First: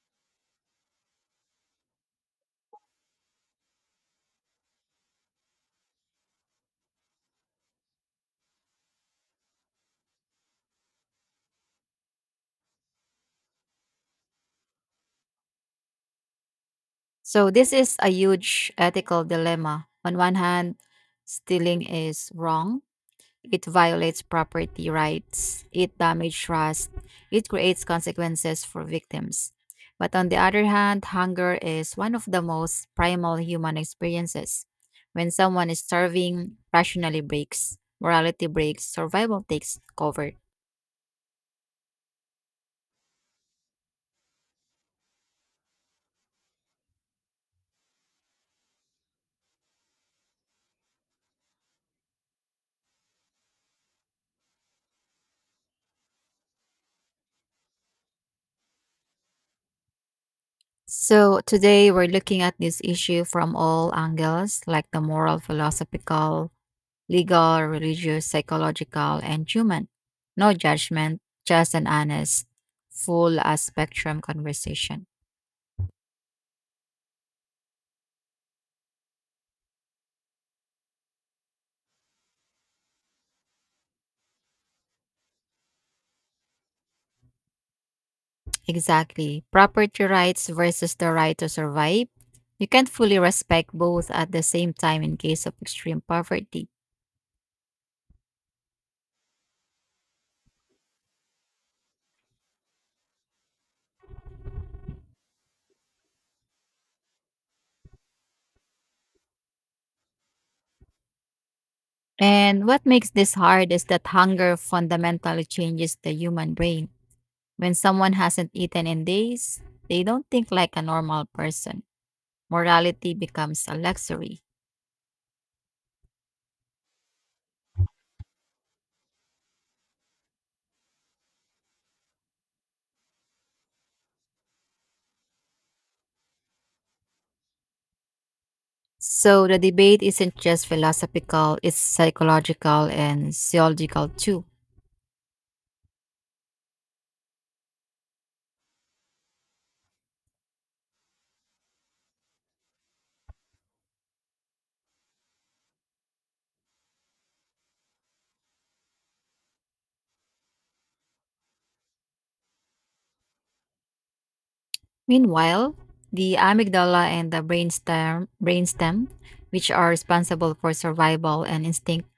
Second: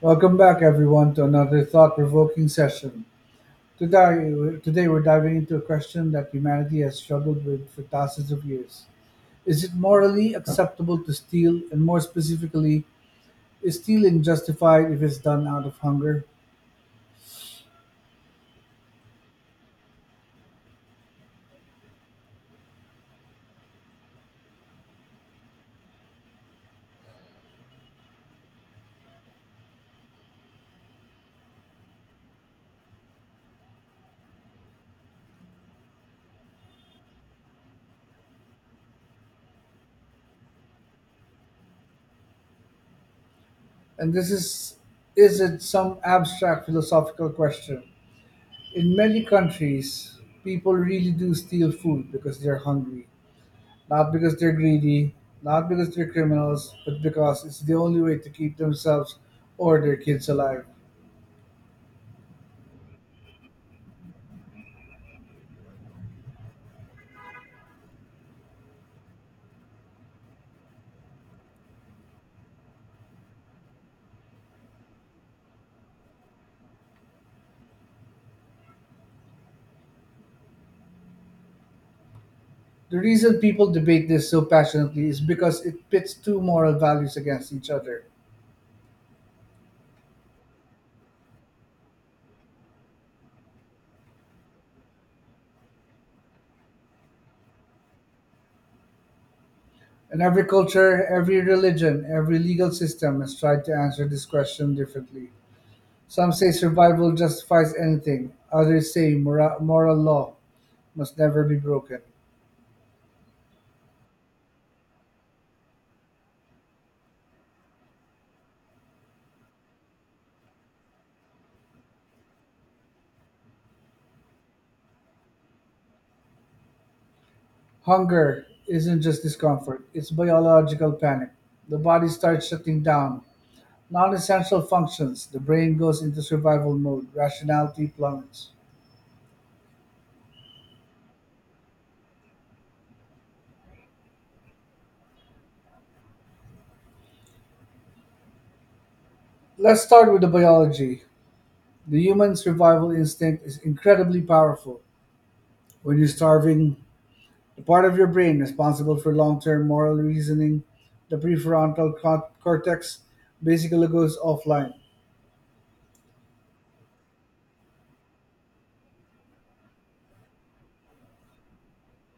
Welcome back, everyone, to another thought-provoking session. Today we're diving into a question that humanity has struggled with for thousands of years: is it morally acceptable to steal, and more specifically, is stealing justified if it's done out of hunger? So this is a huge ethical dilemma. On one hand, stealing is wrong. It violates property rights, it damages trust, it creates consequences for victims. But on the other hand, hunger is one of the most primal human experiences. When someone is starving, rationally breaks, morality breaks, survival takes cover. And this Is it some abstract philosophical question? In many countries, people really do steal food because they're hungry, not because they're greedy, not because they're criminals, but because it's the only way to keep themselves or their kids alive. So today we're looking at this issue from all angles, like the moral, philosophical, legal, religious, psychological, and human. No judgment, just an honest, full spectrum conversation. The reason people debate this so passionately is because it pits two moral values against each other. Exactly. Property rights versus the right to survive. You can't fully respect both at the same time in case of extreme poverty. And every culture, every religion, every legal system has tried to answer this question differently. Some say survival justifies anything, others say moral law must never be broken. And what makes this hard is that hunger fundamentally changes the human brain. When someone hasn't eaten in days, they don't think like a normal person. Morality becomes a luxury. Hunger isn't just discomfort, it's biological panic. The body starts shutting down Non essential functions. The brain goes into survival mode. Rationality plummets. So the debate isn't just philosophical, it's psychological and sociological too. Let's start with the biology. The human survival instinct is incredibly powerful. When you're starving, the part of your brain responsible for long term moral reasoning, the prefrontal cortex, basically goes offline. Meanwhile, the amygdala and the brainstem, which are responsible for survival and instinct,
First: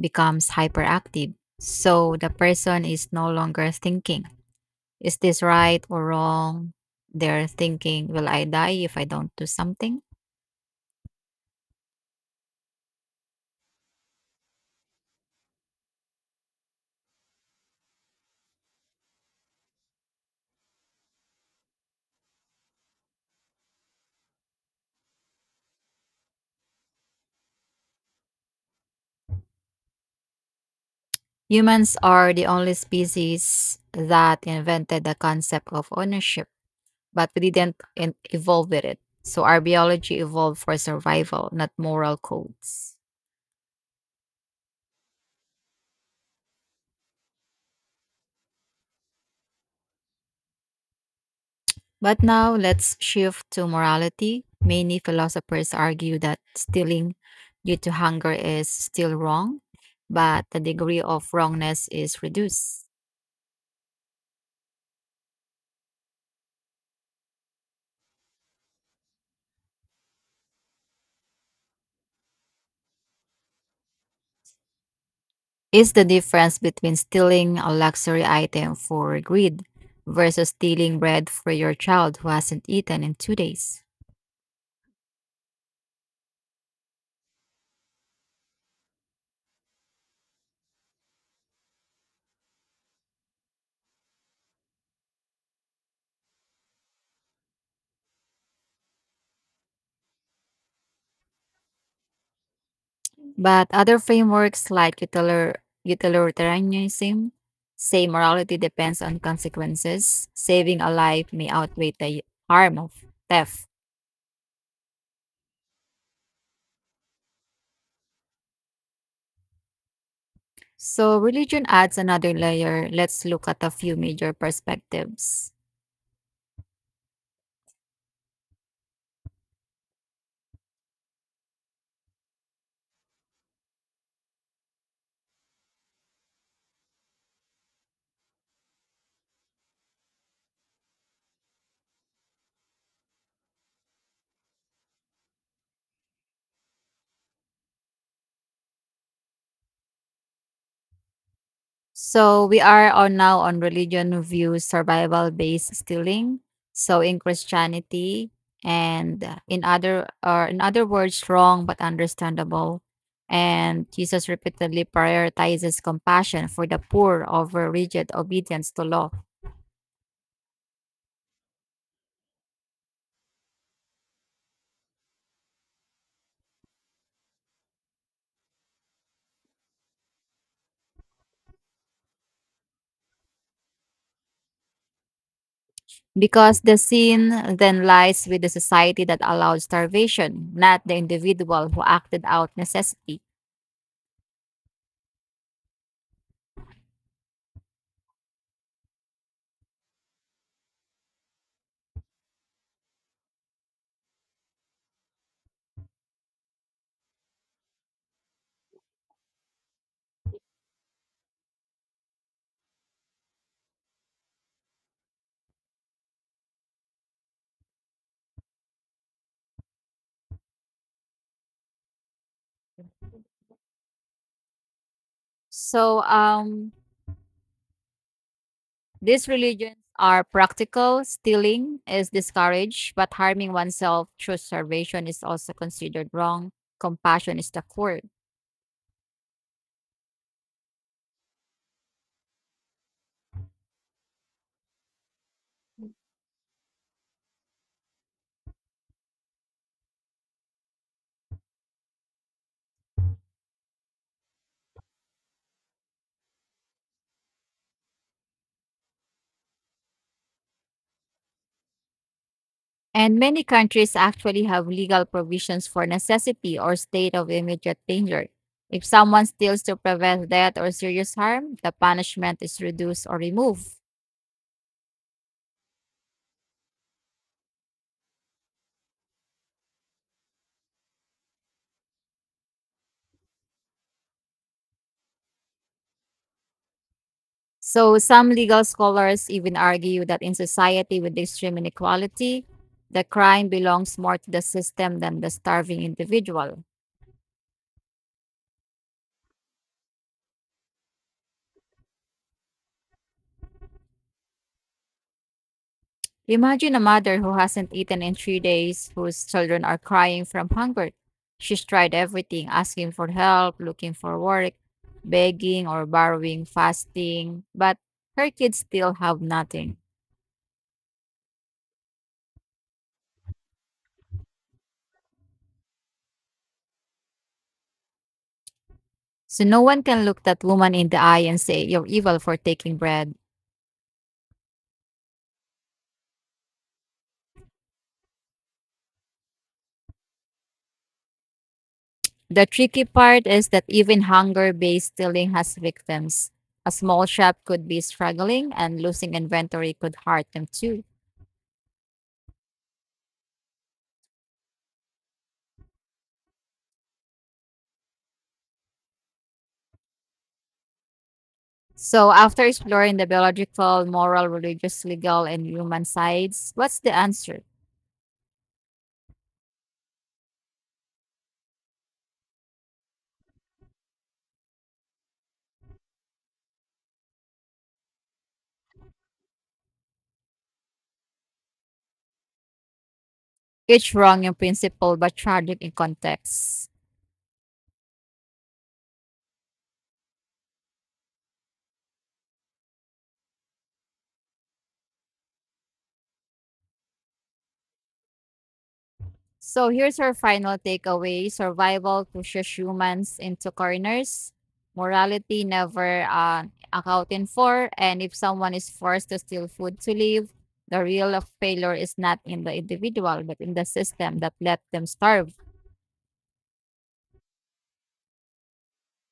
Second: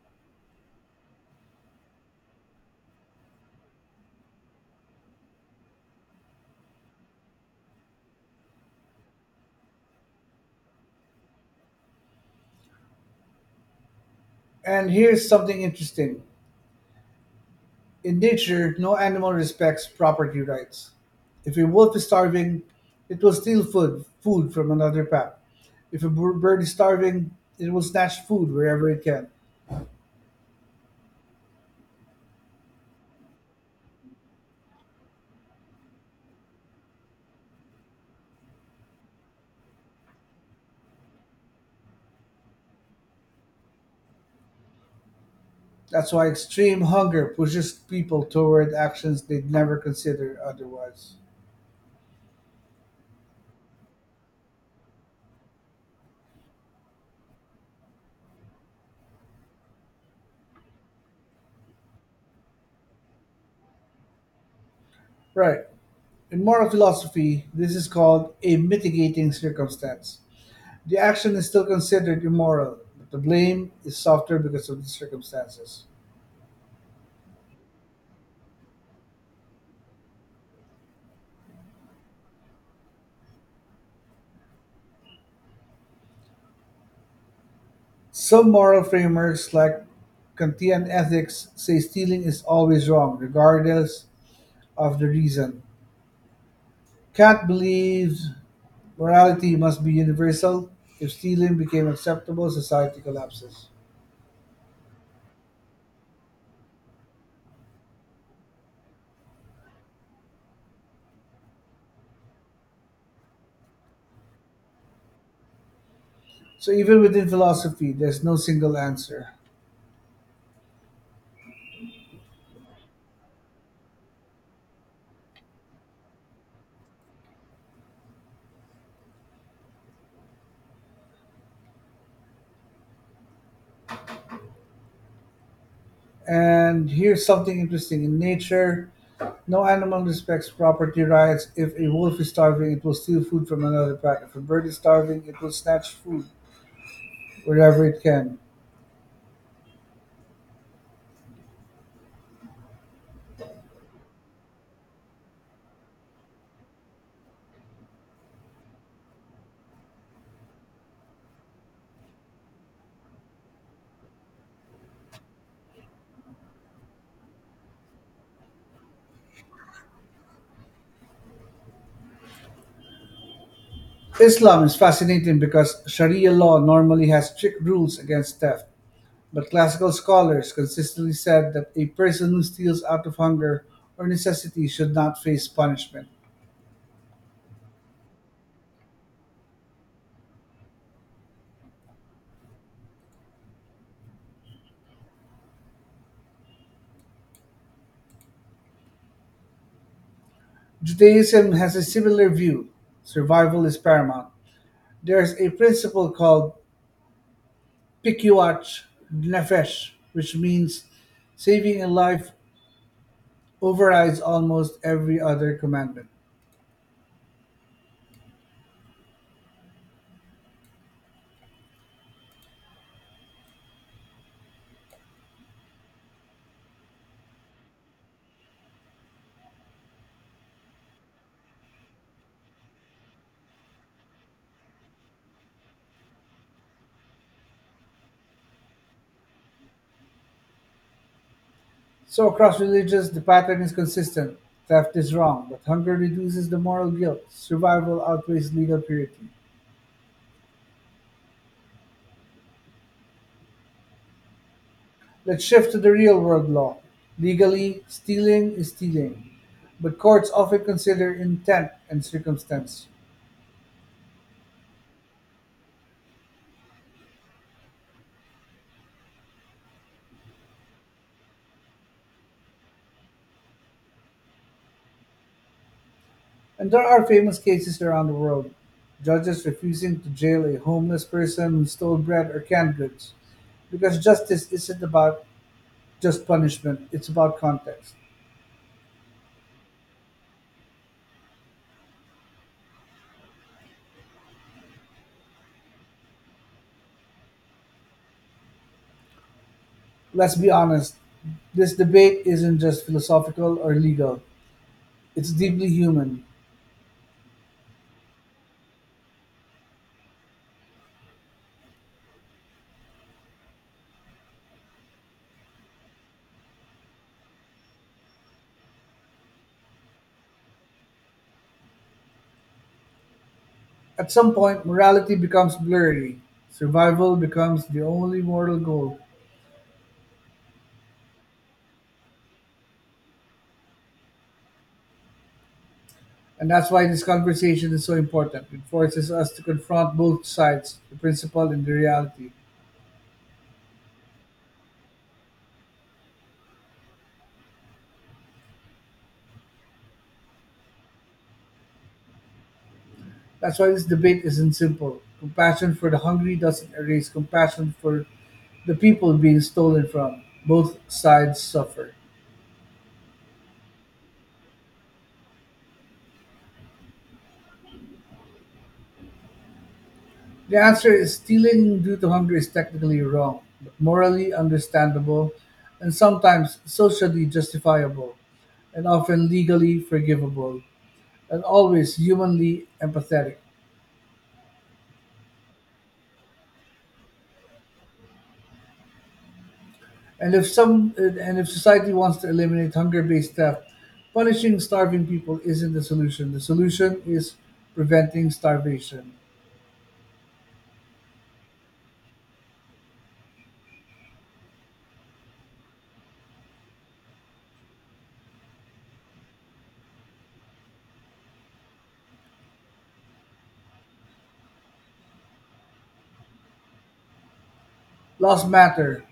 becomes hyperactive. So the person is no longer thinking, is this right or wrong? They're thinking, will I die if I don't do something? And here's something interesting. In nature, no animal respects property rights. If a wolf is starving, it will steal food from another pack. If a bird is starving, it will snatch food wherever it can. Humans are the only species that invented the concept of ownership but we didn't evolve with it. So our biology evolved for survival, not moral codes. That's why extreme hunger pushes people toward actions they'd never consider otherwise. But now let's shift to morality. Many philosophers argue that stealing due to hunger is still wrong, but the degree of wrongness is reduced. Right. In moral philosophy, this is called a mitigating circumstance. The action is still considered immoral, but the blame is softer because of the circumstances. Is the difference between stealing a luxury item for greed versus stealing bread for your child who hasn't eaten in 2 days? Some moral framers, like Kantian ethics, say stealing is always wrong, regardless of the reason. Kant believes morality must be universal. If stealing became acceptable, society collapses. But other frameworks like utilitarianism say morality depends on consequences. Saving a life may outweigh the harm of theft. So, even within philosophy, there's no single answer. So religion adds another layer. Let's look at a few major perspectives. And here's something interesting in nature, no animal respects property rights. If a wolf is starving, it will steal food from another pack. If a bird is starving, it will snatch food wherever it can. So we are on now on religion views survival based stealing. So in Christianity and in other or in other words wrong but understandable. And Jesus repeatedly prioritizes compassion for the poor over rigid obedience to law. Islam is fascinating because Sharia law normally has strict rules against theft, but classical scholars consistently said that a person who steals out of hunger or necessity should not face punishment. Because the sin then lies with the society that allowed starvation, not the individual who acted out necessity. Judaism has a similar view: survival is paramount. There is a principle called pikuach nefesh, which means saving a life overrides almost every other commandment. So, these religions are practical, stealing is discouraged, but harming oneself through starvation is also considered wrong. Compassion is the core. So across religions, the pattern is consistent: theft is wrong, but hunger reduces the moral guilt. Survival outweighs legal purity. Let's shift to the real-world law. Legally, stealing is stealing, but courts often consider intent and circumstance. And many countries actually have legal provisions for necessity or state of immediate danger. If someone steals to prevent death or serious harm, the punishment is reduced or removed. And there are famous cases around the world: judges refusing to jail a homeless person who stole bread or canned goods, because justice isn't about just punishment; it's about context. So, some legal scholars even argue that in society with extreme inequality, the crime belongs more to the system than the starving individual. Let's be honest, this debate isn't just philosophical or legal, it's deeply human. Imagine a mother who hasn't eaten in 3 days, whose children are crying from hunger. She's tried everything asking for help, looking for work, begging or borrowing, fasting, but her kids still have nothing. At some point, morality becomes blurry, survival becomes the only moral goal. So no one can look that woman in the eye and say, You're evil for taking bread. And that's why this conversation is so important. It forces us to confront both sides, the principle and the reality. The tricky part is that even hunger based stealing has victims. A small shop could be struggling, and losing inventory could hurt them too. That's why this debate isn't simple. Compassion for the hungry doesn't erase compassion for the people being stolen from. Both sides suffer. So, after exploring the biological, moral, religious, legal, and human sides, what's the answer? The answer is stealing due to hunger is technically wrong, but morally understandable and sometimes socially justifiable, and often legally forgivable, and always humanly empathetic. Each wrong in principle but tragic in context. And if society wants to eliminate hunger-based theft, punishing starving people isn't the solution. The solution is preventing starvation. So, here's our final takeaway survival pushes humans into corners, morality never accounted for, and if someone is forced to steal food to live, the real failure is not in the individual but in the system that let them starve. Laws matter,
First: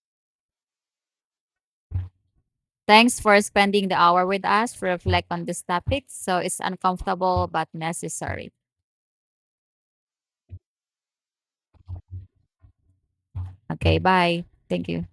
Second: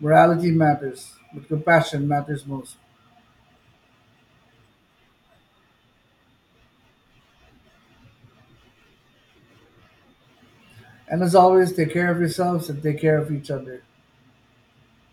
morality matters, but compassion matters most. Thanks for spending the hour with us to reflect on this topic. So it's uncomfortable but necessary. And as always, take care of yourselves and take care of each other. Okay, bye. Thank you.